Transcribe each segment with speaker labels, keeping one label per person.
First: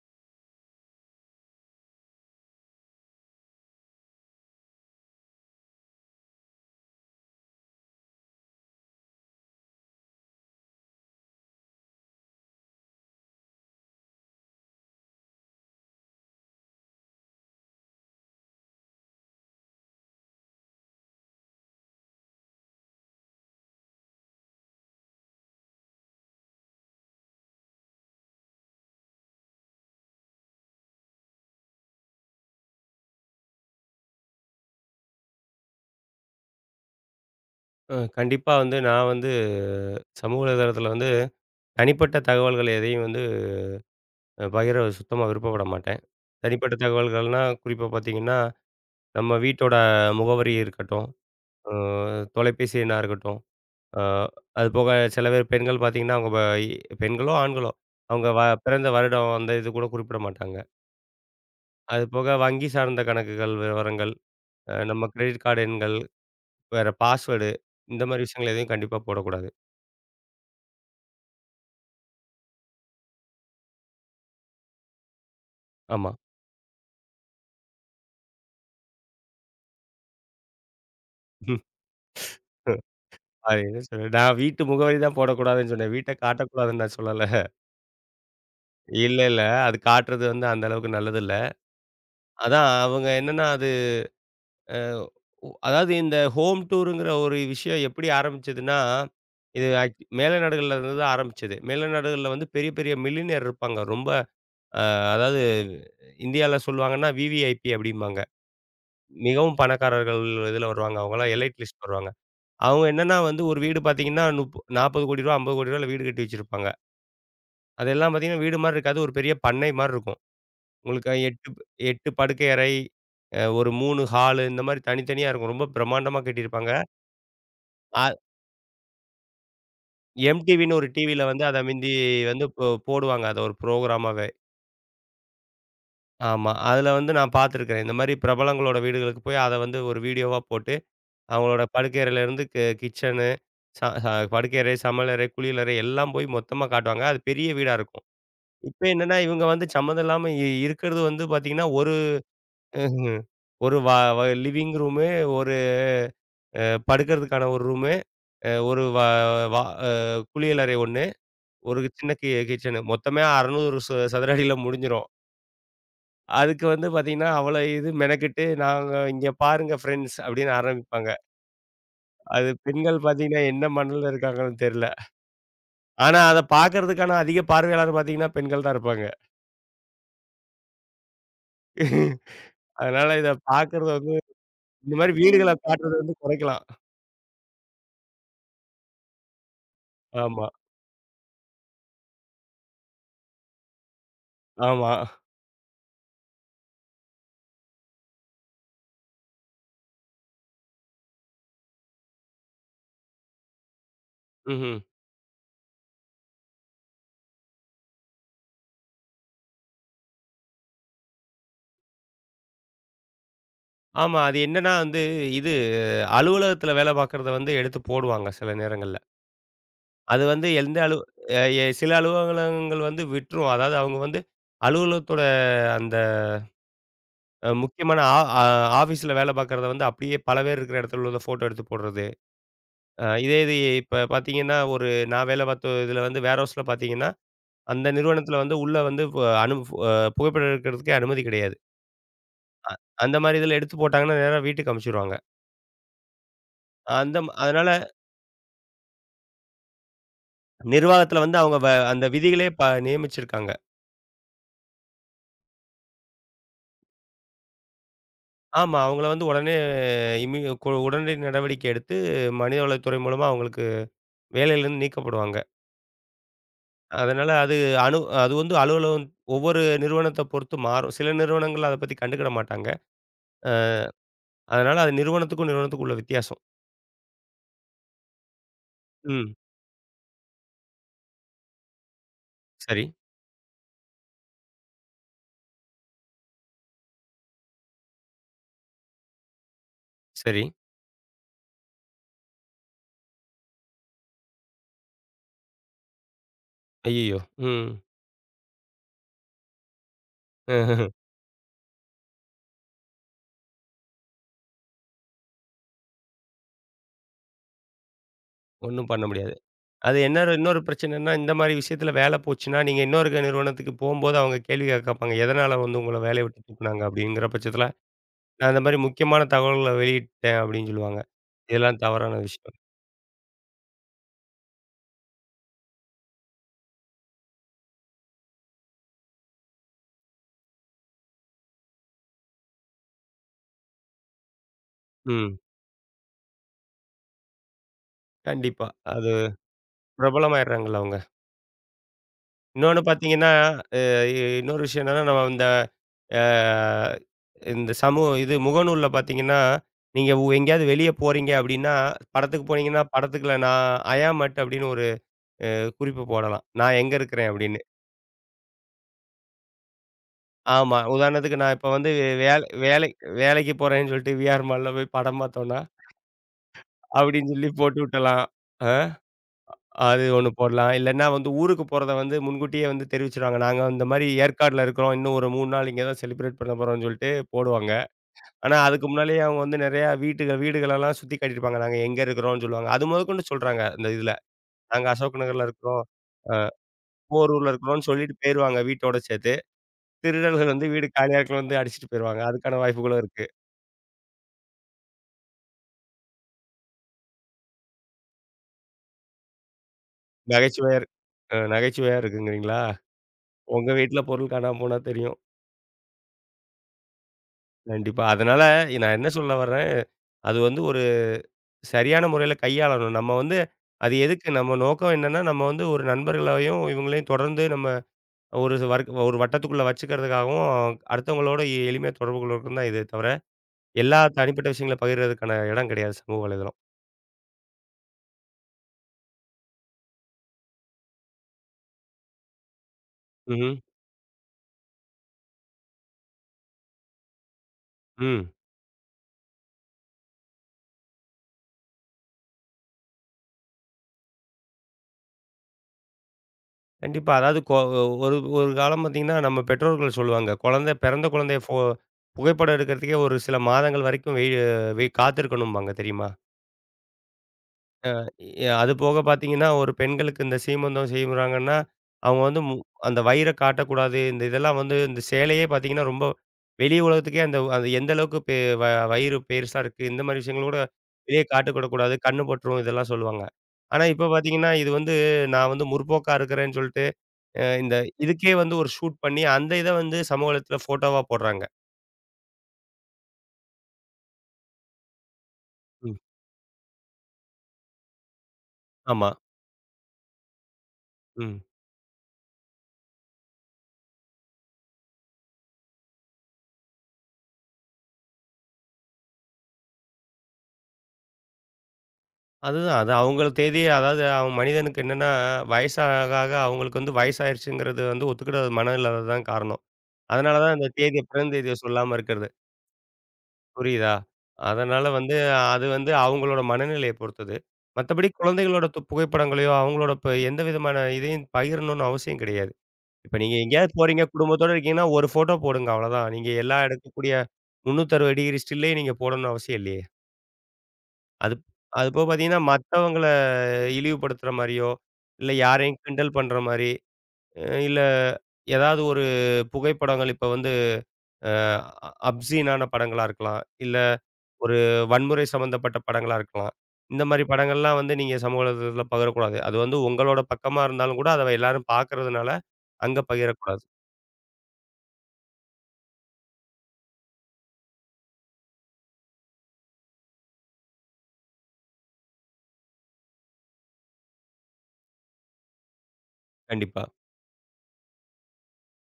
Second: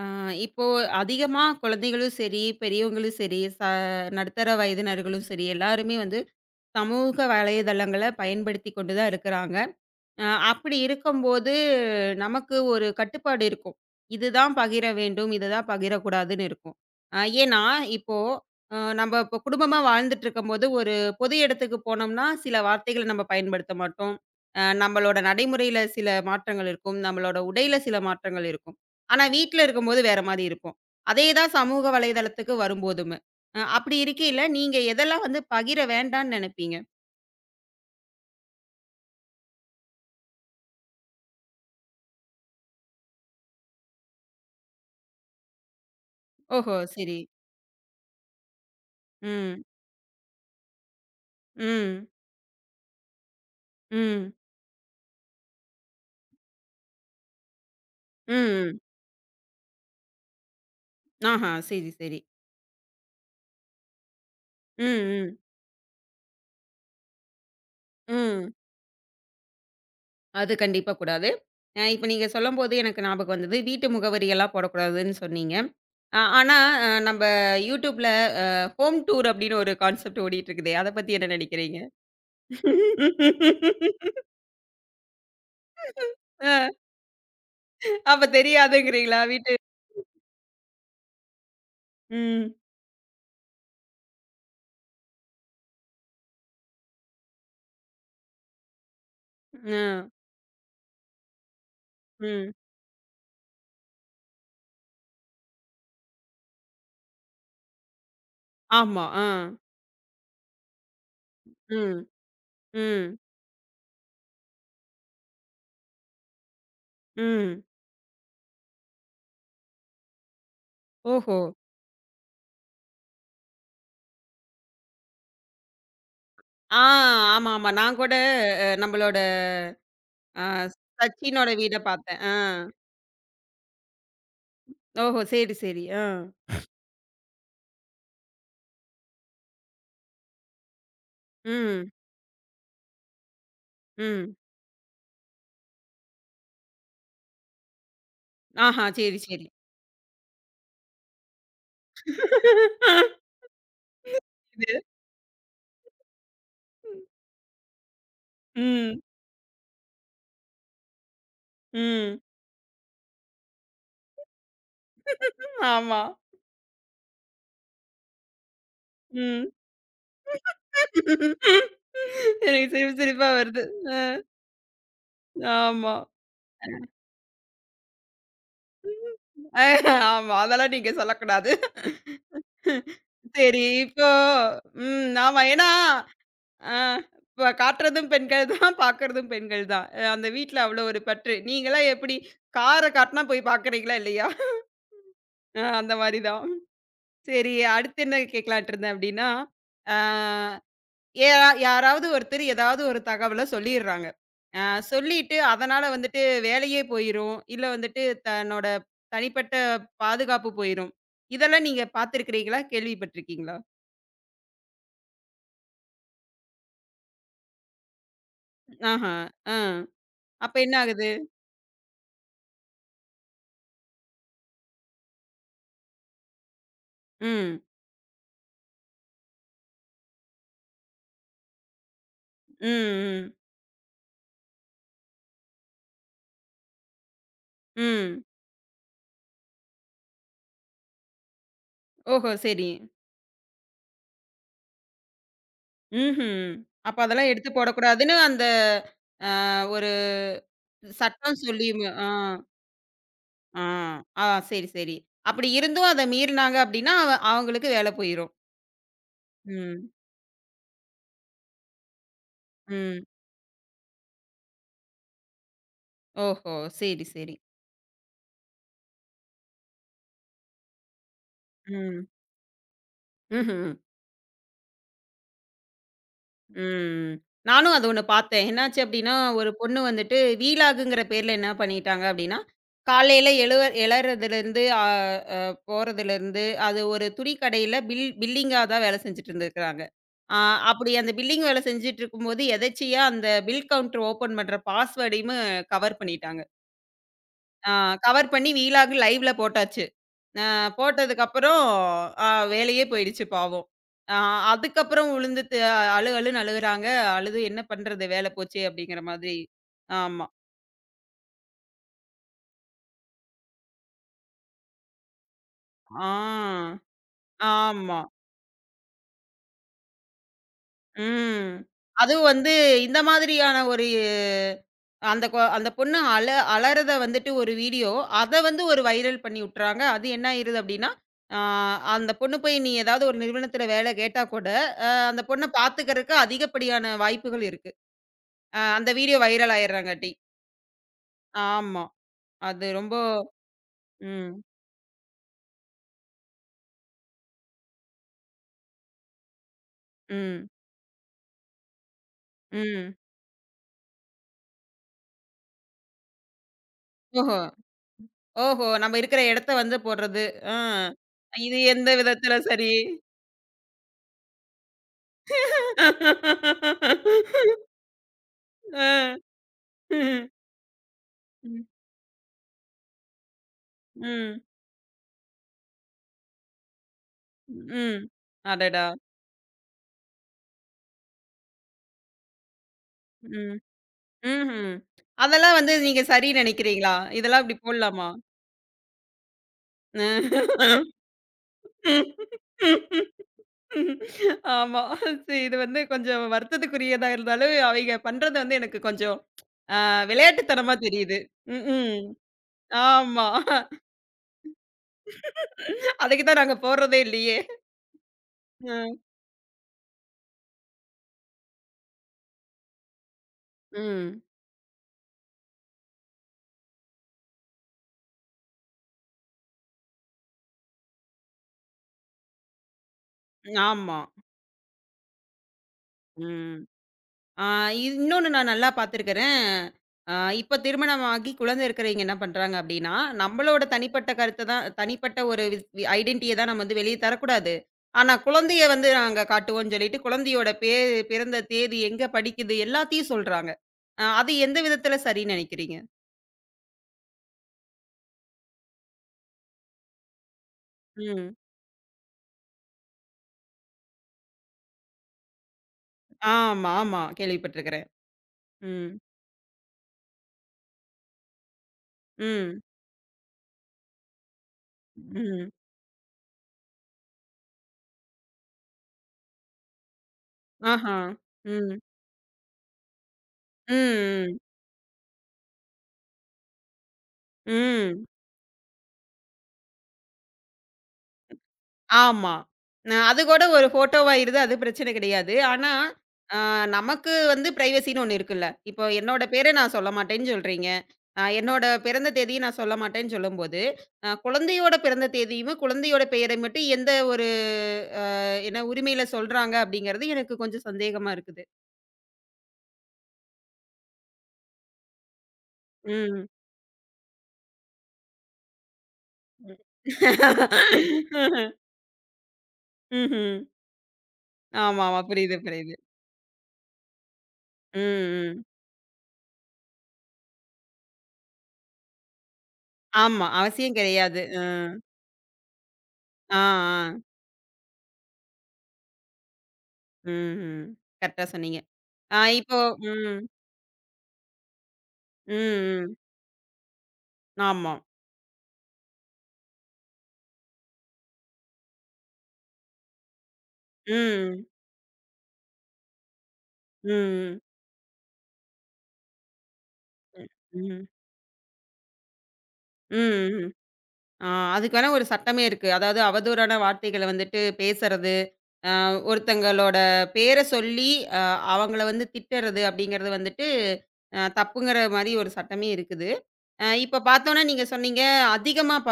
Speaker 1: ஆ, இப்போ அதிகமா குழந்தைகளும் சரி, பெரியவங்களும் சரி, நடுத்தர வயதினர்களும் சரி, எல்லாருமே வந்து சமூக வலைதளங்கள பயன்படுத்திக் கொண்டு தான் இருக்கிறாங்க. அப்படி இருக்கும்போது, நமக்கு ஒரு கட்டுப்பாடு இருக்கும். இதுதான் பகிர வேண்டும், இதுதான் பகிரக்கூடாதுன்னு இருக்கும். அ. ஏன்னா, இப்போ நம்ம இப்போ குடும்பமா வாழ்ந்துட்டுருக்கும்போது, ஒரு பொது இடத்துக்கு போனோம்னா, சில வார்த்தைகள நம்ம பயன்படுத்த மாட்டோம். நம்மளோட நடைமுறையில சில மாற்றங்கள் இருக்கும். நம்மளோட உடையில சில மாற்றங்கள் இருக்கும். ஆனா, வீட்ல இருக்கும்போது வேற மாரி இருக்கும். அதே தான் சமூக வலைதளத்துக்கு வரும்போதுமே. அப்படி இருக்கையில, நீங்க எதெல்லாம் வந்து பகிர வேண்டான்னு நெனைப்பீங்க?
Speaker 2: கண்டிப்பா வந்து நான் சமூக வலைதளத்தில வந்து தனிப்பட்ட தகவல்கள் எதையும் வந்து அ பகிர சுத்தமா விருப்பப்பட மாட்டேன். தனிப்பட்ட
Speaker 1: ஓஹோ! சரி.
Speaker 2: தகவல்கள்னா, குறிப்பா பார்த்தீங்கன்னா, நம்ம
Speaker 1: ம்.
Speaker 2: வீட்டோட முகவரி இருக்கட்டும், அ
Speaker 1: ம்.
Speaker 2: தொலைபேசி எண்ணா இருக்கட்டும், அ
Speaker 1: ம்.
Speaker 2: அது போக சில பேர் பெண்கள் பார்த்தீங்கன்னா, அவங்க இ பெண்களோ, ஆண்களோ அவங்க
Speaker 1: ம்.
Speaker 2: பிறந்த வருடம் அந்த இது கூட குறிப்பிட மாட்டாங்க.
Speaker 1: ஆஹா! சரி,
Speaker 2: அது
Speaker 1: சரி.
Speaker 2: போக வங்கி சார்ந்த கணக்குகள் விவரங்கள்,
Speaker 1: ம்,
Speaker 2: நம்ம
Speaker 1: ம்,
Speaker 2: கிரெடிட் கார்டு எண்கள், வேற பாஸ்வேர்டு, இந்த மாரி
Speaker 1: ம்.
Speaker 2: விஷயங்கள் எதையும் கண்டிப்பா போடக்கூடாது.
Speaker 1: அது கண்டிப்பா கூடாது. இப்ப நீங்க சொல்லும்போது எனக்கு ஞாபகம் வந்தது. வீட்டு முகவரியெல்லாம் போடக்கூடாதுன்னு சொன்னீங்க.
Speaker 2: ஆமா.
Speaker 1: அ. ஆனா நம்ப YouTubeல அ. ஹோம் டூர் அப்படின்னு ஒரு கான்செப்ட் ஓடிட்டு இருக்குதே, அத பத்தி என்ன
Speaker 2: ம்.
Speaker 1: நினைக்கிறீங்க?
Speaker 2: அது என்ன சொன்னேன், நான் வீட்டு முகவரி தான் போடக்கூடாதுன்னு சொன்னேன். வீட்ட
Speaker 1: அ
Speaker 2: காட்டக்கூடாதுன்னு நான் சொல்லல.
Speaker 1: அப்ப
Speaker 2: இல்ல,
Speaker 1: தெரியாதுங்கிறீங்களா?
Speaker 2: இல்ல.
Speaker 1: வீட்டு
Speaker 2: அது காட்டுறது வந்து அந்த அளவுக்கு நல்லதில்ல.
Speaker 1: ம்.
Speaker 2: அதான் அவங்க என்னன்னா அது அ உ அதாவது இந்த ஹோம் டூருங்கிற ஒரு விஷயம் எப்படி ஆரம்பிச்சதுன்னா, இது
Speaker 1: அ.
Speaker 2: மேல நாடுகள்ல இருந்து தான் ஆரம்பிச்சது. மேல நாடுகள்ல வந்து
Speaker 1: ம்.
Speaker 2: பெரிய, பெரிய மில்லினியர் இருப்பாங்க. ரொம்ப அ அதாவது இந்தியால சொல்லுவாங்கன்னா விவிஐபி அப்படிம்பாங்க.
Speaker 1: ஆமா. ஆ.
Speaker 2: மிகவும் பணக்காரர்கள் இதில வருவாங்க. அவங்கலாம் எலைட் லிஸ்ட்
Speaker 1: ம்.
Speaker 2: வருவாங்க. அவங்க
Speaker 1: ம்.
Speaker 2: என்னன்னா வந்து ஒரு வீடு பார்த்தீங்கன்னா, ரூ. 40,00,00,000 ரூ. 50,00,00,000 வீடு கட்டி வச்சிருப்பாங்க.
Speaker 1: ம்.
Speaker 2: அதெல்லாம் பார்த்தீங்கன்னா, வீடு மாரி இருக்காது. ஒரு பெரிய பண்ணை மாரி இருக்கும். உங்களுக்கு
Speaker 1: ஓஹோ!
Speaker 2: 8 படுக்கை அறை, ஒரு 3 ஹாலு, இந்த மாரி தனித்தனியா இருக்கும். ரொம்ப பிரம்மாண்டமா கட்டியிருப்பாங்க.
Speaker 1: ஆ. ஆமாமா. நான்
Speaker 2: அ
Speaker 1: கூட நம்மளோட அ
Speaker 2: எம்டிவின்னு ஒரு டிவில வந்து
Speaker 1: சச்சினோட
Speaker 2: அத
Speaker 1: வீட
Speaker 2: மிந்தி
Speaker 1: பார்த்தேன். ஆ.
Speaker 2: வந்து போடுவாங்க. அத ஒரு புரோகிராமாவே.
Speaker 1: ஓஹோ! சரி, சரி. ஆ.
Speaker 2: ஆமா. அதுல வந்து நான் பார்த்துருக்கிறேன். இந்த மாரி பிரபலங்களோட வீடுகளுக்கு போய் அத வந்து ஒரு வீடியோவா போட்டு, அவங்களோட
Speaker 1: ம்.
Speaker 2: படுக்கை அறையிலேருந்து கிச்சனு, ச ச
Speaker 1: ம்.
Speaker 2: படுக்கை அறை, சமையலறை, குளியலறை எல்லாம் போய் மொத்தமா காட்டுவாங்க. அது பெரிய வீடா இருக்கும். இப்ப
Speaker 1: ஆஹா!
Speaker 2: என்னன்னா,
Speaker 1: சரி,
Speaker 2: இவங்க
Speaker 1: சரி.
Speaker 2: வந்து சம்மந்தம் இல்லாம இருக்கிறது வந்து பார்த்தீங்கன்னா, ஒரு ம்ஹ்ம். ஒரு வா வ லிவிங்
Speaker 1: இது.
Speaker 2: ரூமு, ஒரு அ படுக்கிறதுக்கான ஒரு ரூமு, அ ஒரு
Speaker 1: ம்.
Speaker 2: வா வா அ குளியலறை ஒண்ணு, ஒரு சின்ன
Speaker 1: ம்.
Speaker 2: கிச்சனு. மொத்தமே 600 சதுர அடியில முடிஞ்சிரும்.
Speaker 1: ஆமா.
Speaker 2: அதுக்கு வந்து பார்த்தீங்கன்னா, அவ்வளோ இது மெனக்கெட்டு, "நாங்க இங்க
Speaker 1: ம்.
Speaker 2: பாருங்க ஃப்ரெண்ட்ஸ்" அப்படின்னு ஆரம்பிப்பாங்க. அது
Speaker 1: எனக்கு சிரிப்பு
Speaker 2: பெண்கள்
Speaker 1: சிரிப்பா
Speaker 2: பார்த்தீங்கன்னா,
Speaker 1: வருது.
Speaker 2: என்ன
Speaker 1: அ.
Speaker 2: மனநிலையில இருக்காங்கன்னு தெரியல.
Speaker 1: ஆமா.
Speaker 2: ஆனா, அத பார்க்கறதுக்கான அதிக பார்வையாளர் பார்த்தீங்கன்னா, பெண்கள் தான் இருப்பாங்க.
Speaker 1: அஹ், ஆமா. அதெல்லாம் நீங்க சொல்லக்கூடாது.
Speaker 2: அதனால இத
Speaker 1: சரி,
Speaker 2: பார்க்கறது
Speaker 1: இப்போ
Speaker 2: வந்து இந்த மாரி
Speaker 1: ம். ஆமா.
Speaker 2: வீடுகள
Speaker 1: ஏன்னா,
Speaker 2: காட்டுறத வந்து குறைக்கலாம்.
Speaker 1: அ இப்ப காட்டுறதும் பெண்கள் தான், பார்க்கறதும் பெண்கள் தான். அந்த
Speaker 2: ஆமா,
Speaker 1: வீட்ல அவ்வளோ ஒரு பற்று. நீங்கலாம் எப்படி கார காட்டுனா போய் பார்க்குறீங்களா? இல்லையா?
Speaker 2: ஆமா.
Speaker 1: அந்த மாரி தான். சரி, அடுத்து என்ன கேட்கலான்ட்டு இருந்தேன் அப்டின்னா, ஆ. யாரா யாராவது ஒருத்தர் ஏதாவது ஒரு தகவல சொல்லிர்றாங்க. அ
Speaker 2: ம்ஹ்ம்.
Speaker 1: சொல்லிட்டு அதனால வந்துட்டு வேலையே போயிரும். இல்ல வந்துட்டு தன்னோட தனிப்பட்ட பாதுகாப்பு போயிரும். இதெல்லாம் நீங்க பார்த்துருக்கிறீங்களா? கேள்விப்பட்டுருக்கீங்களா?
Speaker 2: ஆமா. அது என்னன்னா வந்து, இது அலுவலகத்தில வேலை பார்க்கிறத வந்து எடுத்து போடுவாங்க சில நேரங்கள்ல.
Speaker 1: ஆஹா. ஆ.
Speaker 2: அது வந்து
Speaker 1: அப்ப என்ன
Speaker 2: எந்த அலு
Speaker 1: ஆகுது?
Speaker 2: அ எ சில அலுவலகங்கள் வந்து விட்டுரும். அதாவது அவங்க வந்து அலுவலகத்தோட அந்த
Speaker 1: ம்.
Speaker 2: முக்கியமான ஆ ஆ ஆஃபீஸ்ல வேலை பார்க்கிறத வந்து அப்படியே பல பேர் இருக்கிற இடத்துல உள்ளத ஃபோட்டோ எடுத்து போடுறது.
Speaker 1: ம்.
Speaker 2: அ
Speaker 1: ம்.
Speaker 2: இதே இது இப்ப பார்த்தீங்கன்னா, ஒரு நான் வேலை பார்த்த இதில வந்து வேர் ஹவுஸ்ல பார்த்தீங்கன்னா, அந்த
Speaker 1: ம்.
Speaker 2: நிறுவனத்தில வந்து உள்ள வந்து ப அனு அ புகைப்படம் எடுக்கிறதுக்கே அனுமதி கிடையாது.
Speaker 1: ஓஹோ! சரி.
Speaker 2: அ அந்த மாரி இதில எடுத்து போட்டாங்கன்னா, நேரா வீட்டுக்கு அனுப்பிச்சுருவாங்க.
Speaker 1: ம்ஹ்ம். அப்ப அதெல்லாம் எடுத்து
Speaker 2: அதனால
Speaker 1: போடக்கூடாதுன்னு அந்த அ. ஒரு
Speaker 2: நிர்வாகத்துல வந்து
Speaker 1: சட்டம்
Speaker 2: அவங்க
Speaker 1: சொல்லி
Speaker 2: அந்த
Speaker 1: ஆ.
Speaker 2: விதிகளே நியமிச்சிருக்காங்க.
Speaker 1: ஆ. ஆ. சரி, சரி. அப்படி இருந்தும் அத மீறினாங்க அப்படின்னா, அவங்களுக்கு வேல போயிரும்.
Speaker 2: ஆமா. அவங்கள வந்து உடனே
Speaker 1: ம்.
Speaker 2: இம்மி கு உடனடி நடவடிக்கை எடுத்து மனிதவளத்துறை
Speaker 1: ம்.
Speaker 2: மூலமா அவங்களுக்கு வேலையிலிருந்து நீக்கப்படுவாங்க.
Speaker 1: ஓஹோ! சரி,
Speaker 2: அதனால
Speaker 1: சரி.
Speaker 2: அனு அது வந்து அலுவலகம் ஒவ்வொரு நிறுவனத்த பொறுத்து மாறும். சில நிறுவனங்கள் அத பத்தி
Speaker 1: ம்.
Speaker 2: கண்டுக்கிட மாட்டாங்க.
Speaker 1: ம்ஹ்ம்.
Speaker 2: அதனால அது நிறுவனத்துக்கும் நிறுவனத்துக்கும் உள்ள வித்தியாசம்.
Speaker 1: ம். நானும் அது ஒண்ணு பார்த்தேன். என்னாச்சு அப்படின்னா,
Speaker 2: ம்.
Speaker 1: ஒரு பொண்ணு வந்துட்டு வீலாகுங்கிற பேர்ல என்ன பண்ணிட்டாங்க அப்படின்னா,
Speaker 2: சரி,
Speaker 1: காலையில எழறதுலேருந்து ஆ. அ போறதுலேருந்து, அது ஒரு துணி கடையில பில்லிங்கா தான் வேலை செஞ்சுட்டு இருந்திருக்கிறாங்க. ஆ.
Speaker 2: சரி.
Speaker 1: அப்படி அந்த பில்லிங் வேலை செஞ்சுட்டு இருக்கும்போது, எதர்ச்சியா அந்த பில் கவுண்டர் ஓப்பன் பண்ற பாஸ்வேர்டையுமே கவர் பண்ணிட்டாங்க.
Speaker 2: ஐய்யயோ! ம்.
Speaker 1: ஆ. கவர் பண்ணி வீலாக் லைவ்ல போட்டாச்சு. அ. போட்டதுக்கப்புறம் அ. வேலையே போயிடுச்சு பாவம். அ. அதுக்கப்புறம் விழுந்து அழுன்னு அழுகுறாங்க. அழுது என்ன பண்றது? வேல போச்சே!
Speaker 2: ஒண்ணும்
Speaker 1: அப்படிங்கிற
Speaker 2: பண்ண முடியாது.
Speaker 1: மாதிரி.
Speaker 2: அது என்ன
Speaker 1: ஆமா.
Speaker 2: இன்னொரு பிரச்சனைன்னா, இந்த மாரி விஷயத்துல வேல போச்சுன்னா, நீங்க இன்னொரு நிறுவனத்துக்கு போம்போது அவங்க கேள்வி கேட்பாங்க. எதனால வந்து உங்கள வேலைய விட்டு
Speaker 1: ஆ.
Speaker 2: தூக்குனாங்க? அப்படிங்கிற பட்சத்துல
Speaker 1: ஆமா.
Speaker 2: நான் இந்த மாரி முக்கியமான தகவல்கள வெளியிட்டேன் அப்படின்னு சொல்லுவாங்க.
Speaker 1: ம்.
Speaker 2: இதெல்லாம் தவறான
Speaker 1: அதுவும் வந்து
Speaker 2: விஷயம்.
Speaker 1: இந்த மாதிரியான ஒரு அந்த பொண்ணு அலறத வந்துட்டு ஒரு வீடியோ, அத வந்து ஒரு வைரல் பண்ணி விட்டுறாங்க. அது என்ன ஆயிருது அப்டின்னா, ஆ. அந்த பொண்ணு போய் நீ ஏதாவது ஒரு நிறுவனத்தில வேல கேட்டா கூட, அந்த
Speaker 2: ம்.
Speaker 1: பொண்ண பார்த்துக்கறக்கு அதிகப்படியான வாய்ப்புகள் இருக்கு.
Speaker 2: கண்டிப்பா.
Speaker 1: அந்த
Speaker 2: அது
Speaker 1: வீடியோ வைரல் ஆயிடுறாங்காட்டி.
Speaker 2: பிரபலமாயிடுறாங்கல்ல அவங்க.
Speaker 1: ஆமா. அது
Speaker 2: இன்னொன்னு
Speaker 1: ரொம்ப
Speaker 2: பார்த்தீங்கன்னா, அ
Speaker 1: ம்,
Speaker 2: இன்னொரு விஷயம் என்னன்னா, நம்ம இந்த அ இந்த சமூக இது முகநூல்ல பார்த்தீங்கன்னா, நீங்க
Speaker 1: ம்,
Speaker 2: எங்கேயாவது வெளிய போறீங்க அப்படின்னா, படத்துக்கு போனீங்கன்னா,
Speaker 1: ம்.
Speaker 2: படத்துக்குள்ள நான் ஐ ஆம் அட் அப்படின்னு ஒரு குறிப்பு போடலாம். நான் எங்க இருக்கிறேன்
Speaker 1: ஓஹோ!
Speaker 2: அப்படின்னு.
Speaker 1: ஓஹோ! நம்ம இருக்கிற இடத்த வந்து போடுறது. ஆ.
Speaker 2: ஆமா. உதாரணத்துக்கு நான்
Speaker 1: இது
Speaker 2: இப்ப
Speaker 1: எந்த
Speaker 2: வந்து
Speaker 1: விதத்தில
Speaker 2: வேலை
Speaker 1: சரி?
Speaker 2: வேலை வேலைக்கு போறேன்னு சொல்லிட்டு விஆர் மால்ல போய் படம் பார்த்தோம்னா, அப்படின்னு சொல்லி போட்டு விட்டலாம். அ.
Speaker 1: ஆ. ம்.
Speaker 2: அது ஒண்ணு போடலாம். இல்லன்னா வந்து ஊருக்கு
Speaker 1: ம்.
Speaker 2: போறத வந்து முன்கூட்டியே வந்து தெரிவிச்சுருவாங்க. நாங்க இந்த மாரி
Speaker 1: ம்.
Speaker 2: ஏற்காடுல இருக்கிறோம். இன்னும் ஒரு 3 நாள் இங்க தான் செலிப்ரேட் பண்ண போறோம்னு சொல்லிட்டு போடுவாங்க.
Speaker 1: ம்.
Speaker 2: ஆனா
Speaker 1: அடடா!
Speaker 2: அதுக்கு முன்னாலயே அவங்க வந்து நெறையா வீடுகளெல்லாம் சுத்தி காட்டியிருப்பாங்க. நாங்க எங்க இருக்கிறோம்னு சொல்லுவாங்க. அது முதற்கொண்டு
Speaker 1: ம்.
Speaker 2: சொல்றாங்க அந்த இதுல.
Speaker 1: ம்ஹ்ம்.
Speaker 2: நாங்க அசோக் நகர்ல
Speaker 1: அதெல்லாம் வந்து
Speaker 2: இருக்கிறோம்.
Speaker 1: நீங்க சரி
Speaker 2: அ
Speaker 1: நினைக்கிறீங்களா? இதெல்லாம்
Speaker 2: போரூர்ல
Speaker 1: இப்படி
Speaker 2: இருக்கிறோம்னு
Speaker 1: போடலாமா?
Speaker 2: சொல்லிட்டு போயிருவாங்க வீட்டோட சேர்த்து. திருடர்கள் வந்து
Speaker 1: அ.
Speaker 2: வீடு காலியா இருக்குன்னு வந்து அடிச்சுட்டு போயிருவாங்க. அதுக்கான வாய்ப்புகளும் இருக்குது.
Speaker 1: ஆமா. சரி, இது வந்து கொஞ்சம் வருத்தத்துக்குரியதா இருந்தாலும், அவைங்க பண்றது வந்து எனக்கு கொஞ்சம் ஆ. விளையாட்டுத்தனமா
Speaker 2: நகைச்சுவையாக இருக்கு.
Speaker 1: தெரியுது.
Speaker 2: நகைச்சுவையா
Speaker 1: ம்.
Speaker 2: இருக்குங்கிறீங்களா?
Speaker 1: ஆமா.
Speaker 2: உங்க வீட்ல பொருள் காணாம போனா தெரியும்.
Speaker 1: அதுக்கு தான் நாங்க போடுறதே இல்லையே.
Speaker 2: கண்டிப்பா. அதனால நான்
Speaker 1: ம்.
Speaker 2: என்ன சொல்ல வர்றேன், அது வந்து சரியான முறையில கையாளணும். நம்ம வந்து அது
Speaker 1: ம்.
Speaker 2: எதுக்கு நம்ம நோக்கம் என்னன்னா, நம்ம வந்து ஒரு நண்பர்களையும், இவங்களையும் தொடர்ந்து நம்ம ஒரு வட்டத்துக்குள்ள வச்சுக்கிறதுக்காகவும், அடுத்தவங்களோட எளிமையா தொடர்பு கொள்வதற்கும் தான் இதே தவிர,
Speaker 1: ஆமா.
Speaker 2: எல்லா தனிப்பட்ட விஷயங்கள பகிர்றதுக்கான இடம் கிடையாது சமூக வலைதளம்.
Speaker 1: ம். ஆ. இன்னொன்னு நான் நல்லா பார்த்துருக்கிறேன். அ இப்ப திருமணமாகி குழந்தை இருக்கிறவைங்க என்ன பண்றாங்க அப்டின்னா,
Speaker 2: ம்ஹ்ம்.
Speaker 1: நம்மளோட தனிப்பட்ட கருத்த தான் தனிப்பட்ட ஒரு ஐடென்டிட்டிய தான் நம்ம வந்து வெளிய தரக்கூடாது. ஆனா
Speaker 2: ம்.
Speaker 1: குழந்தைய வந்து நாங்க காட்டுவோம்னு சொல்லிட்டு, குழந்தையோட பிறந்த தேதி, எங்க படிக்குது எல்லாத்தையும் சொல்றாங்க. அது எந்த விதத்தில சரின்னு நெனைக்கிறீங்க?
Speaker 2: கண்டிப்பா. அதாவது ஒரு ஒரு காலம் பார்த்தீங்கன்னா, நம்ம பெற்றோர்கள் சொல்லுவாங்க. குழந்தை பிறந்த
Speaker 1: ம்.
Speaker 2: குழந்தைய புகைப்படம் எடுக்கிறதுக்கே ஒரு சில மாதங்கள் வரைக்கும் வெயி வெய் காத்திருக்கணும்பாங்க தெரியுமா?
Speaker 1: ஆமா, ஆமா. கேள்விப்பட்டுருக்கிறேன்.
Speaker 2: அது
Speaker 1: ம்.
Speaker 2: போக பார்த்தீங்கன்னா, ஒரு பெண்களுக்கு இந்த சீமந்தம் செய்றாங்கன்னா, அவங்க வந்து
Speaker 1: ம்.
Speaker 2: அந்த வயிற காட்டக்கூடாது. இந்த இதெல்லாம் வந்து இந்த சேலையே
Speaker 1: ம்.
Speaker 2: பார்த்தீங்கன்னா, ரொம்ப வெளி உலகத்துக்கே அந்த அது எந்த அளவுக்கு பெ வ வயிறு பெருசா இருக்கு. இந்த மாரி விஷயங்கள கூட
Speaker 1: ஆஹா.
Speaker 2: வெளிய
Speaker 1: ம்.
Speaker 2: காட்டிவிடக்கூடாது. கண்ணு பட்டுரும் இதெல்லாம் சொல்லுவாங்க. ஆனா, இப்ப
Speaker 1: ம்.
Speaker 2: பார்த்தீங்கன்னா, இது வந்து நான் வந்து முற்போக்கா இருக்கிறேன்னு சொல்ட்டு, இந்த
Speaker 1: ம். ம்.
Speaker 2: இதுக்கே வந்து ஒரு ஷூட் பண்ணி, அந்த இத வந்து சமூக வலைத்தளத்துல ஃபோட்டோவா போடுறாங்க.
Speaker 1: ஆமா. அது கூட ஒரு ஃபோட்டோவாயிருது. அது பிரச்சனை கிடையாது. ஆனா,
Speaker 2: ம்.
Speaker 1: அ நமக்கு வந்து பிரைவசின்னு ஒண்ணு இருக்குல்ல. இப்போ
Speaker 2: ஆமா.
Speaker 1: என்னோட பேர நான் சொல்ல மாட்டேன்னு சொல்றீங்க.
Speaker 2: ம்.
Speaker 1: என்னோட பிறந்த தேதிய நான் சொல்ல மாட்டேன்னு சொல்லும்போது, குழந்தையோட பிறந்த தேதியுமே, குழந்தையோட பெயரை மட்டும் எந்த ஒரு அ. என்ன உரிமையில சொல்றாங்க அப்படிங்கிறது எனக்கு கொஞ்சம் சந்தேகமா இருக்குது.
Speaker 2: அதுதான். அது அவுங்கள தேதி அதாவது அவன் மனிதனுக்கு என்னன்னா, வயசாக
Speaker 1: ம்.
Speaker 2: ஆக அவங்களுக்கு வந்து வயசாயிருச்சுங்கிறது வந்து ஒத்துக்கிட மனநிலை தான் காரணம். அதனால தான் இந்த தேதிய பிறந்த தேதிய சொல்லாம இருக்கிறது.
Speaker 1: ம்ஹ்ம்.
Speaker 2: புரியுதா? அதனால
Speaker 1: ஆமாமா.
Speaker 2: வந்து
Speaker 1: புரியுது,
Speaker 2: அது
Speaker 1: புரியுது.
Speaker 2: வந்து அவங்களோட மனநிலைய பொறுத்தது. மத்தபடி
Speaker 1: ம், ம்.
Speaker 2: குழந்தைகளோட புகைப்படங்களையோ, அவங்களோட இப்ப எந்த விதமான இதையும் பகிரணும்னு அவசியம் கிடையாது. இப்ப
Speaker 1: ஆமா.
Speaker 2: நீங்க எங்கேயாவது
Speaker 1: அவசியம்
Speaker 2: போறீங்க,
Speaker 1: கிடையாது. அ.
Speaker 2: குடும்பத்தோட இருக்கீங்கன்னா, ஒரு ஃபோட்டோ போடுங்க அவ்வளதான். நீங்க
Speaker 1: ஆ,
Speaker 2: எல்லா
Speaker 1: ஆ.
Speaker 2: எடுக்கக்கூடிய 360 டிகிரி ஸ்டில்லையும் நீங்க போடணும்னு அவசியம் இல்லையே!
Speaker 1: ம்ஹ்ம். கரெக்ட்டா
Speaker 2: அது
Speaker 1: சொன்னீங்க.
Speaker 2: அது போக
Speaker 1: ஆ.
Speaker 2: பார்த்தீங்கன்னா,
Speaker 1: இப்போ ம்,
Speaker 2: மத்தவங்கள இழிவுபடுத்துற மாரியோ, இல்ல யாரையும்
Speaker 1: ம், ம்.
Speaker 2: கிண்டல் பண்ற மாரி, அ
Speaker 1: ஆமா.
Speaker 2: இல்ல ஏதாவது ஒரு புகைப்படங்கள் இப்ப வந்து அ அப்சீனான படங்களா இருக்கலாம். இல்ல
Speaker 1: ம்.
Speaker 2: ஒரு வன்முறை சம்மந்தப்பட்ட படங்களா இருக்கலாம். இந்த மாரி
Speaker 1: ம்.
Speaker 2: படங்கள்லாம் வந்து நீங்க சமூக வலைதளத்தில பகிரக்கூடாது. அது வந்து உங்களோட
Speaker 1: ம்.
Speaker 2: பக்கமா
Speaker 1: ம்.
Speaker 2: இருந்தாலும் கூட அத எல்லாரும் பார்க்கறதுனால அங்க
Speaker 1: ம்.
Speaker 2: பகிரக்கூடாது.
Speaker 1: ஆ. அதுக்கு வேணா ஒரு சட்டமே இருக்கு. அதாவது அவதூறான வார்த்தைகள வந்துட்டு பேசுறது, அ ஒருத்தங்களோட பேர சொல்லி அ. அவங்கள வந்து திட்டுறது அப்படிங்கிறது வந்துட்டு தப்புங்கிற மாரி ஒரு சட்டமே இருக்குது.
Speaker 2: கண்டிப்பா.
Speaker 1: இப்ப பார்த்தோம்னா நீங்க சொன்னீங்க அதிகமா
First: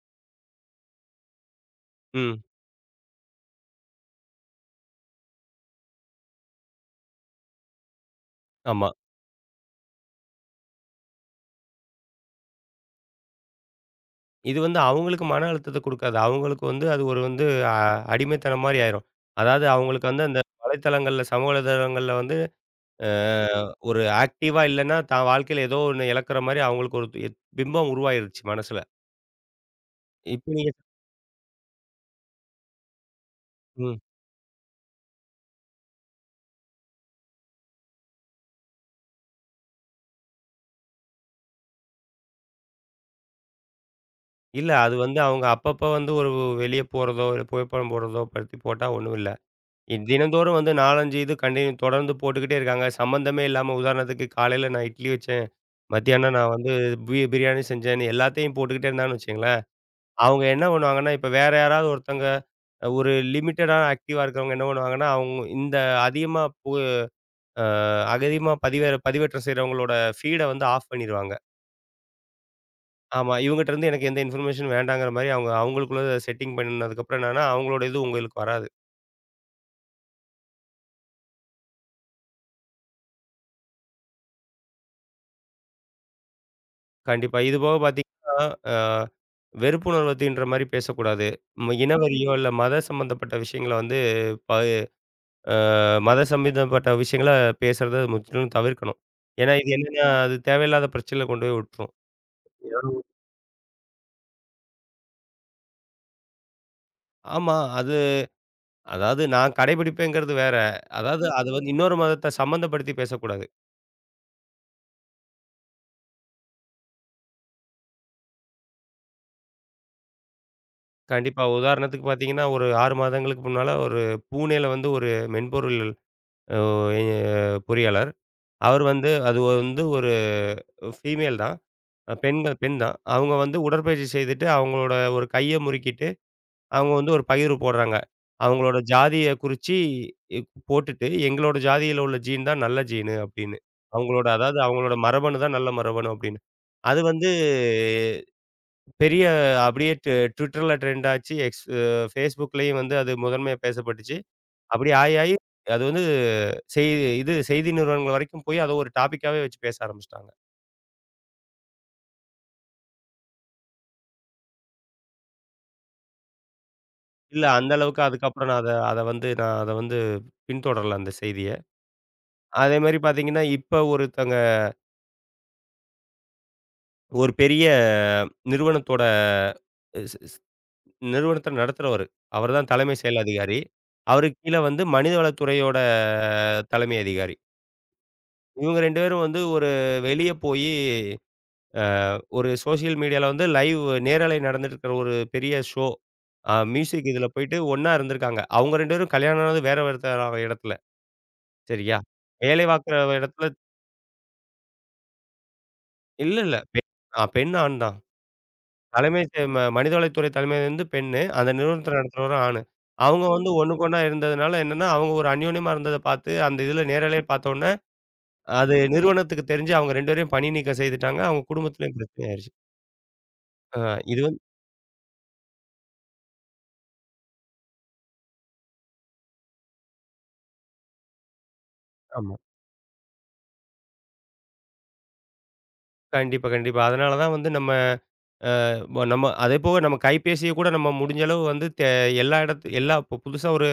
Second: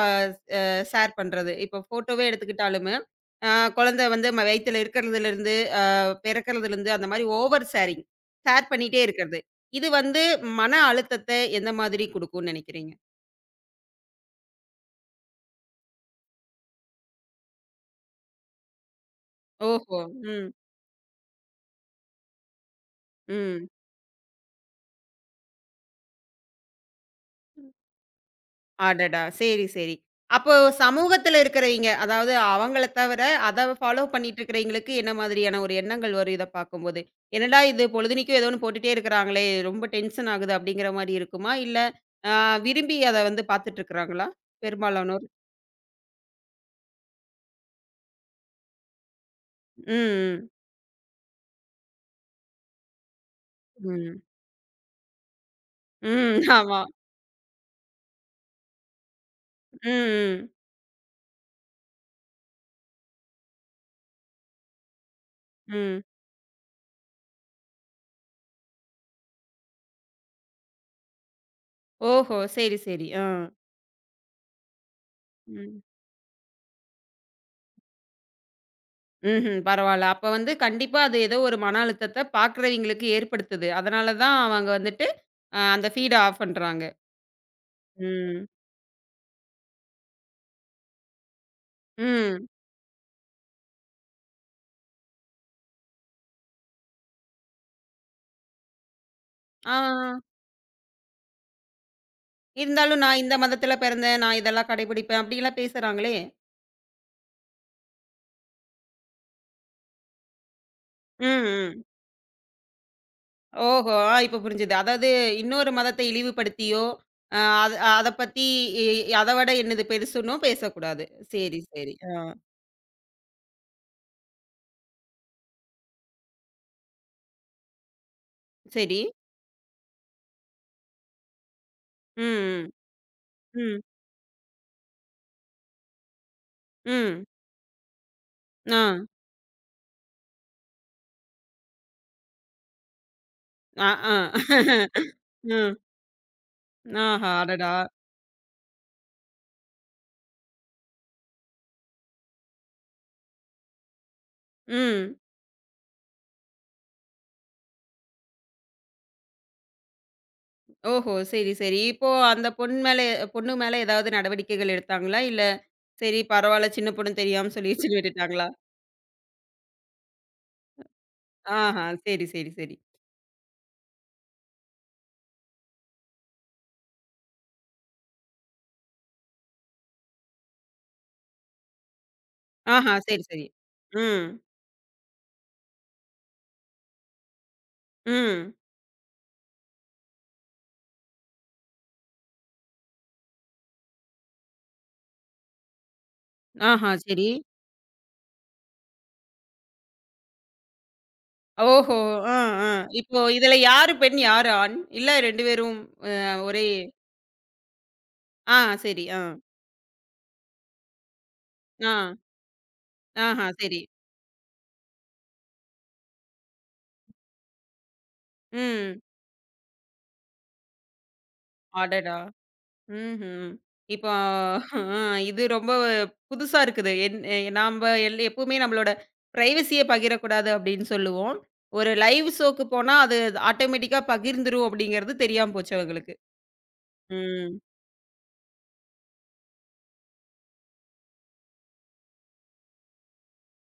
Speaker 1: ஷேர் பண்றது. இப்போ ஃபோட்டோவே
Speaker 2: ம்.
Speaker 1: எடுத்துக்கிட்டாலுமே, அ குழந்தை வந்து வயித்துல இருக்கிறதுலருந்து, அ பிறக்கிறதுலருந்து அந்த மாரி ஓவர் ஷேரிங். ஷேர்
Speaker 2: ஆமா.
Speaker 1: பண்ணிட்டே இருக்கிறது. இது வந்து மன அழுத்தத்த எந்த மாதிரி குடுக்கும்னு நெனைக்கிறீங்க?
Speaker 2: இது வந்து அவங்களுக்கு மன அழுத்தத்த குடுக்காது. அவங்களுக்கு வந்து அது ஒரு வந்து அ அடிமைத்தனம் மாரி ஆயிரும். அதாவது
Speaker 1: ஓஹோ!
Speaker 2: அவங்களுக்கு வந்து அந்த
Speaker 1: ம்,
Speaker 2: சமூக வலைதளங்கள்ல வந்து அ
Speaker 1: ம்.
Speaker 2: ஒரு ஆக்டிவா இல்லன்னா, தான் வாழ்க்கையில ஏதோ ஒண்ணு இழக்கிற மாரி அவங்களுக்கு ஒரு பிம்பம் உருவாயிருச்சு மனசுல.
Speaker 1: அடடா! சரி, சரி.
Speaker 2: இப்ப
Speaker 1: அப்போ
Speaker 2: நீங்க
Speaker 1: சமூகத்துல இருக்கிறவைங்க, அதாவது அவங்கள தவிர, அத
Speaker 2: ம்.
Speaker 1: ஃபாலோ பண்ணிட்டு இருக்கிறவைங்களுக்கு என்ன மாதிரியான ஒரு எண்ணங்கள் வரும் இத பார்க்கும்போது? "என்னடா இது பொழுதனைக்கும் ஏதோ ஒண்ணு போட்டுட்டே இருக்கிறாங்களே! ரொம்ப டென்ஷன் ஆகுது." அப்படிங்கிற மாரி இருக்குமா? இல்ல அ விரும்பி அத வந்து பார்த்துட்டு இருக்கிறாங்களா?
Speaker 2: இல்ல அது வந்து
Speaker 1: பெரும்பாலானோர்.
Speaker 2: அவங்க அப்பப்ப வந்து ஒரு வெளிய போறதோ, இல்ல புகைப்படம் போடுறதோ பத்தி போட்டா ஒண்ணும் இல்ல.
Speaker 1: ம்,
Speaker 2: இத்
Speaker 1: ம்.
Speaker 2: தினந்தோறும் வந்து 4, 5 இது கன்டின்யூ தொடர்ந்து போட்டுக்கிட்டே இருக்காங்க. சம்மந்தமே இல்லாம
Speaker 1: ம்.
Speaker 2: உதாரணத்துக்கு காலையில நான் இட்லி வச்சேன், மத்தியானம்
Speaker 1: ம்.
Speaker 2: நான் வந்து
Speaker 1: ஆமா.
Speaker 2: பிரியாணி செஞ்சேன்னு எல்லாத்தையும் போட்டுக்கிட்டே இருந்தாங்கன்னு வச்சுக்கங்களேன்,
Speaker 1: ம்,
Speaker 2: அவங்க
Speaker 1: ம்.
Speaker 2: என்ன பண்ணுவாங்கன்னா, இப்ப வேற யாராவது ஒருத்தங்க, ஒரு லிமிட்டடான ஆக்டிவா இருக்கிறவங்க என்ன பண்ணுவாங்கன்னா, அவங்க இந்த
Speaker 1: ம்.
Speaker 2: அதிகமா பு அ அகதிமா பதிவேற்றம் செய்றவங்களோட ஃபீட வந்து ஆஃப் பண்ணிருவாங்க.
Speaker 1: ஓஹோ! சரி, சரி. ஆ.
Speaker 2: ஆமா. இவங்கட்ட இருந்து எனக்கு எந்த இன்ஃபர்மேஷனும் வேண்டாங்கிற மாரி அவங்க
Speaker 1: ம்.
Speaker 2: அவங்களுக்குள்ள செட்டிங் பண்ணதுக்கப்புறம் என்னன்னா, அவங்களோட இது உங்களுக்கு வராது.
Speaker 1: ம்ஹ்ம். பரவால்ல. அப்ப வந்து கண்டிப்பா அது ஏதோ ஒரு மன அழுத்தத்த பார்க்குறவங்களுக்கு ஏற்படுத்துது. அதனால தான் அவங்க வந்துட்டு அந்த ஃபீட ஆஃப் பண்றாங்க.
Speaker 2: கண்டிப்பா. இது போக பார்த்தீங்கன்னா,
Speaker 1: ம்.
Speaker 2: அ வெறுப்புணர்வ தீண்டுற மாரி பேசக்கூடாது. இனவெறியோ
Speaker 1: ம்.
Speaker 2: இல்ல மத சம்பந்தப்பட்ட விஷயங்கள வந்து ப மத சம்பந்தப்பட்ட விஷயங்கள பேசுறத முற்றிலும் தவிர்க்கணும். ஏன்னா இது
Speaker 1: ஆ.
Speaker 2: என்னன்னா, அது தேவையில்லாத பிரச்சனையில கொண்டு போய் விட்டுரும்.
Speaker 1: இருந்தாலும் நான் இந்த மதத்தில பிறந்தேன். நான் இதெல்லாம் கடைபிடிப்பேன். அப்படிலாம் பேசுறாங்களே.
Speaker 2: ஆமா. அது அதாவது நான் கடைபிடிப்பேங்கிறது வேற. அதாவது
Speaker 1: ம்,
Speaker 2: அது வந்து
Speaker 1: ம்.
Speaker 2: இன்னொரு மதத்த சம்மந்தப்படுத்தி பேசக்கூடாது.
Speaker 1: ஓஹோ! ஆ. இப்ப புரிஞ்சுது. அதாவது இன்னொரு மதத்தை இழிவுபடுத்தியோ, அ அது அத பத்தி இ அத விட என்னது பெருசுன்னும் பேசக்கூடாது.
Speaker 2: கண்டிப்பா.
Speaker 1: சரி, சரி.
Speaker 2: உதாரணத்துக்கு
Speaker 1: ஆ.
Speaker 2: பார்த்தீங்கன்னா, ஒரு 6 மாதங்களுக்கு முன்னால ஒரு பூனேல வந்து ஒரு மென்பொருள் அ பொறியாளர். அவர்
Speaker 1: சரி.
Speaker 2: வந்து அது வந்து ஒரு ஃபீமேல் தான். பெண்கள்
Speaker 1: ம்,
Speaker 2: பெண் தான். அவங்க வந்து
Speaker 1: ம். ம்,
Speaker 2: உடற்பயிற்சி செய்துட்டு, அவங்களோட ஒரு கைய முறுக்கிட்டு, அவங்க வந்து ஒரு
Speaker 1: ம்.
Speaker 2: பகிர்வு போடுறாங்க. அவங்களோட
Speaker 1: ஆ.
Speaker 2: ஜாதிய குறிச்சு இ போட்டுட்டு, எங்களோட ஜாதியில உள்ள ஜீன் தான் நல்ல ஜீனு அப்படின்னு.
Speaker 1: ஆ,
Speaker 2: அவங்களோட அதாவது
Speaker 1: ஆ.
Speaker 2: அவங்களோட மரபணு தான் நல்ல
Speaker 1: ம்.
Speaker 2: மரபணு அப்படின்னு. அது வந்து
Speaker 1: ஆஹா! அடடா!
Speaker 2: பெரிய அப்படியே Twitterல ட்ரெண்ட் ஆச்சு. எக்ஸ் Facebookலயும் வந்து அது முதன்மையா பேசப்பட்டுச்சு. அப்படி
Speaker 1: ம்.
Speaker 2: ஆயி, ஆயி அது வந்து செய் செய்தி நிறுவனங்கள் வரைக்கும் போய் அத ஒரு டாபிக்காவே வச்சு பேச ஆரம்பிச்சுட்டாங்க.
Speaker 1: ஓஹோ! சரி, சரி. இப்போ அந்த பொண்ணு மேல ஏதாவது நடவடிக்கைகள் எடுத்தாங்களா? இல்ல சரி, பரவால்ல. சின்ன பொண்ணு
Speaker 2: இல்ல
Speaker 1: தெரியாம
Speaker 2: அந்த
Speaker 1: சொல்லிருச்சுன்னு
Speaker 2: அளவுக்கு
Speaker 1: விட்டுட்டாங்களா?
Speaker 2: அதுக்கப்புறம் நான் அத வந்து பின்தொடரல அந்த செய்திய.
Speaker 1: ஆஹா! சரி, சரி,
Speaker 2: அதே
Speaker 1: சரி.
Speaker 2: மாரி பார்த்தீங்கன்னா, இப்ப ஒருத்தங்க ஒரு பெரிய நிறுவனத்தோட ஸ் ஸ் நிறுவனத்த நடத்துறவரு. அவர்தான்
Speaker 1: ஆஹா!
Speaker 2: தலைமை செயல்
Speaker 1: சரி, சரி.
Speaker 2: அதிகாரி.
Speaker 1: ம்,
Speaker 2: அவருக்கு கீழ வந்து மனிதவளத்துறையோட தலைமை அதிகாரி.
Speaker 1: ம்.
Speaker 2: இவங்க 2 பேரும் வந்து ஒரு வெளிய போயி, அ ஒரு சோசியல் மீடியால வந்து லைவ் நேரலை நடந்துட்டு இருக்கிற ஒரு பெரிய ஷோ,
Speaker 1: ஆஹா!
Speaker 2: மியூசிக் இதுல
Speaker 1: சரி.
Speaker 2: போயிட்டு ஒண்ணா இருந்திருக்காங்க. அவங்க 2 பேரும் கல்யாணம் ஆனது வேற வேற இடத்துல.
Speaker 1: ஓஹோ!
Speaker 2: சரியா?
Speaker 1: ஆ,
Speaker 2: வேலை
Speaker 1: ஆ.
Speaker 2: பார்க்குற
Speaker 1: இப்போ
Speaker 2: இடத்துல.
Speaker 1: இதுல யாரு பெண்? யாரு ஆண்? இல்ல 2 பேரும் அ.
Speaker 2: இல்ல, இல்ல.
Speaker 1: ஒரே
Speaker 2: பெ அ பெண், ஆண் தான்.
Speaker 1: ஆ. சரி. ஆ,
Speaker 2: தலைமை செ ம மனிதவளத்துறை தலைமை வந்து பெண்ணு. அந்த நிறுவனத்த
Speaker 1: ஆ.
Speaker 2: நடத்துறவரும் ஆணு. அவங்க
Speaker 1: ஆஹா!
Speaker 2: வந்து
Speaker 1: சரி.
Speaker 2: ஒண்ணுக்கொண்ணா இருந்ததுனால என்னன்னா, அவங்க ஒரு அந்யோன்யமா இருந்தத பார்த்து, அந்த இதுல நேரலைய பார்த்தோன்னே, அது
Speaker 1: ம்.
Speaker 2: நிறுவனத்துக்கு தெரிஞ்சு அவங்க 2 பேரையும் பணி நீக்கம் செய்துட்டாங்க. அவங்க குடும்பத்துலயும்
Speaker 1: அடடா!
Speaker 2: பிரச்சனை ஆயிருச்சு.
Speaker 1: ம்ஹ்ம்.
Speaker 2: ஆ
Speaker 1: இப்போ
Speaker 2: இது வந்து
Speaker 1: அ இது ரொம்ப புதுசா இருக்குது. என் எ நாம்ப எல் எப்பவுமே நம்மளோட பிரைவசிய பகிரக்கூடாது அப்படின்னு சொல்லுவோம். ஒரு லைவ்
Speaker 2: ஆமா.
Speaker 1: ஷோக்கு போனா அது ஆட்டோமேட்டிக்கா பகிர்ந்துரும் அப்படிங்கிறது தெரியாம போச்சு அவங்களுக்கு.
Speaker 2: கண்டிப்பா, கண்டிப்பா. அதனால தான் வந்து
Speaker 1: ம்.
Speaker 2: நம்ம நம்ம அதேபோக நம்ம கைபேசிய கூட நம்ம முடிஞ்ச அளவு வந்து எல்லா இடத்து எல்லா இப்போ புதுசா ஒரு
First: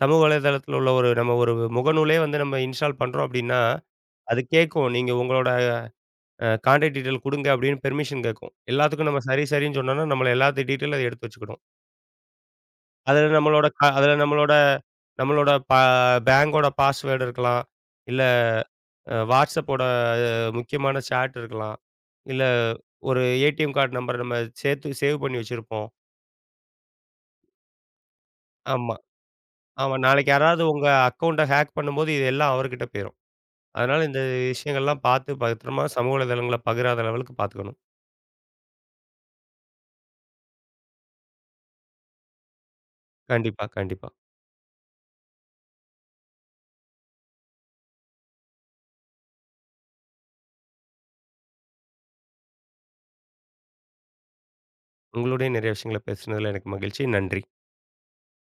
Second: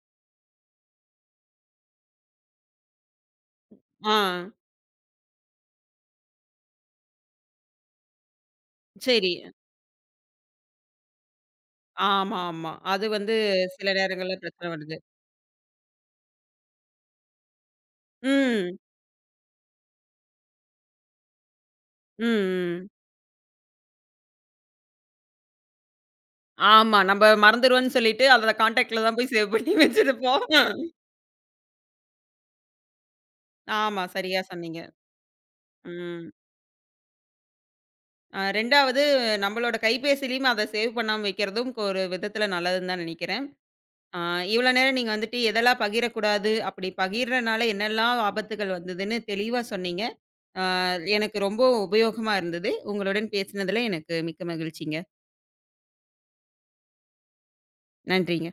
Speaker 2: சமூக வலைதளத்தில உள்ள ஒரு நம்ம ஒரு முகநூலே வந்து நம்ம இன்ஸ்டால் பண்றோம் அப்டின்னா,
Speaker 1: ஆ.
Speaker 2: அது கேட்கும். நீங்க உங்களோட கான்டாக்ட் டீட்டெயில் குடுங்க அப்டின்னு பெர்மிஷன் கேட்கும். எல்லாத்துக்கும் நம்ம
Speaker 1: சரி.
Speaker 2: சரி, சரின்னு சொன்னோம்னா, நம்மள எல்லாத்து டீட்டெயிலும் அது எடுத்து வச்சுக்கிடும்.
Speaker 1: ஆமா, ஆமா. அது வந்து சில
Speaker 2: அதில
Speaker 1: நேரங்கள்ல
Speaker 2: நம்மளோட
Speaker 1: பிரச்சனை வருது.
Speaker 2: நம்மளோட பேங்கோட பாஸ்வேர்டு இருக்கலாம். இல்ல
Speaker 1: ம்.
Speaker 2: வாட்ஸ்அப்போட முக்கியமான சாட் இருக்கலாம். இல்ல
Speaker 1: ம், ம்.
Speaker 2: ஒரு ஏடிஎம் கார்டு நம்பர் நம்ம சேர்த்து சேவ் பண்ணி வச்சிருப்போம்.
Speaker 1: ஆமா. நம்ம மறந்துருவோம்ன்னு சொல்லிட்டு அத
Speaker 2: ஆமா.
Speaker 1: கான்டாக்ட்ல தான் போய் சேவ் பண்ணி
Speaker 2: ஆமா. நாளைக்கு
Speaker 1: வச்சிருப்போம்.
Speaker 2: யாராவது உங்க அக்கவுண்ட்ட ஹேக் பண்ணும்போது இது எல்லாம் அவர்கிட்ட போயிரும்.
Speaker 1: ஆமா.
Speaker 2: அதனால இந்த
Speaker 1: சரியா சொன்னீங்க.
Speaker 2: விஷயங்கள்லாம் பார்த்து பத்திரமா சமூக
Speaker 1: ம்.
Speaker 2: வலைதளங்கள பகிராத லெவலுக்கு பார்த்துக்கணும்.
Speaker 1: அ. 2வது நம்மளோட கைபேசியிலயும் அத சேவ் பண்ணாம வைக்கிறதும் ஒரு விதத்துல நல்லதுன்னு தான் நினைக்கிறேன்.
Speaker 2: கண்டிப்பா, கண்டிப்பா.
Speaker 1: அ இவ்வளோ நேரம் நீங்க வந்துட்டு எதெல்லாம் பகிரக்கூடாது, அப்படி பகிர்றனால என்னெல்லாம் ஆபத்துகள் வந்ததுன்னு தெளிவா சொன்னீங்க. அ எனக்கு ரொம்ப உபயோகமா இருந்தது. உங்களுடன் பேசினதுல எனக்கு மிக்க மகிழ்ச்சிங்க.
Speaker 2: உங்களோடயும் நிறைய விஷயங்கள பேசினதுல எனக்கு மகிழ்ச்சி. நன்றி.
Speaker 1: நன்றிங்க.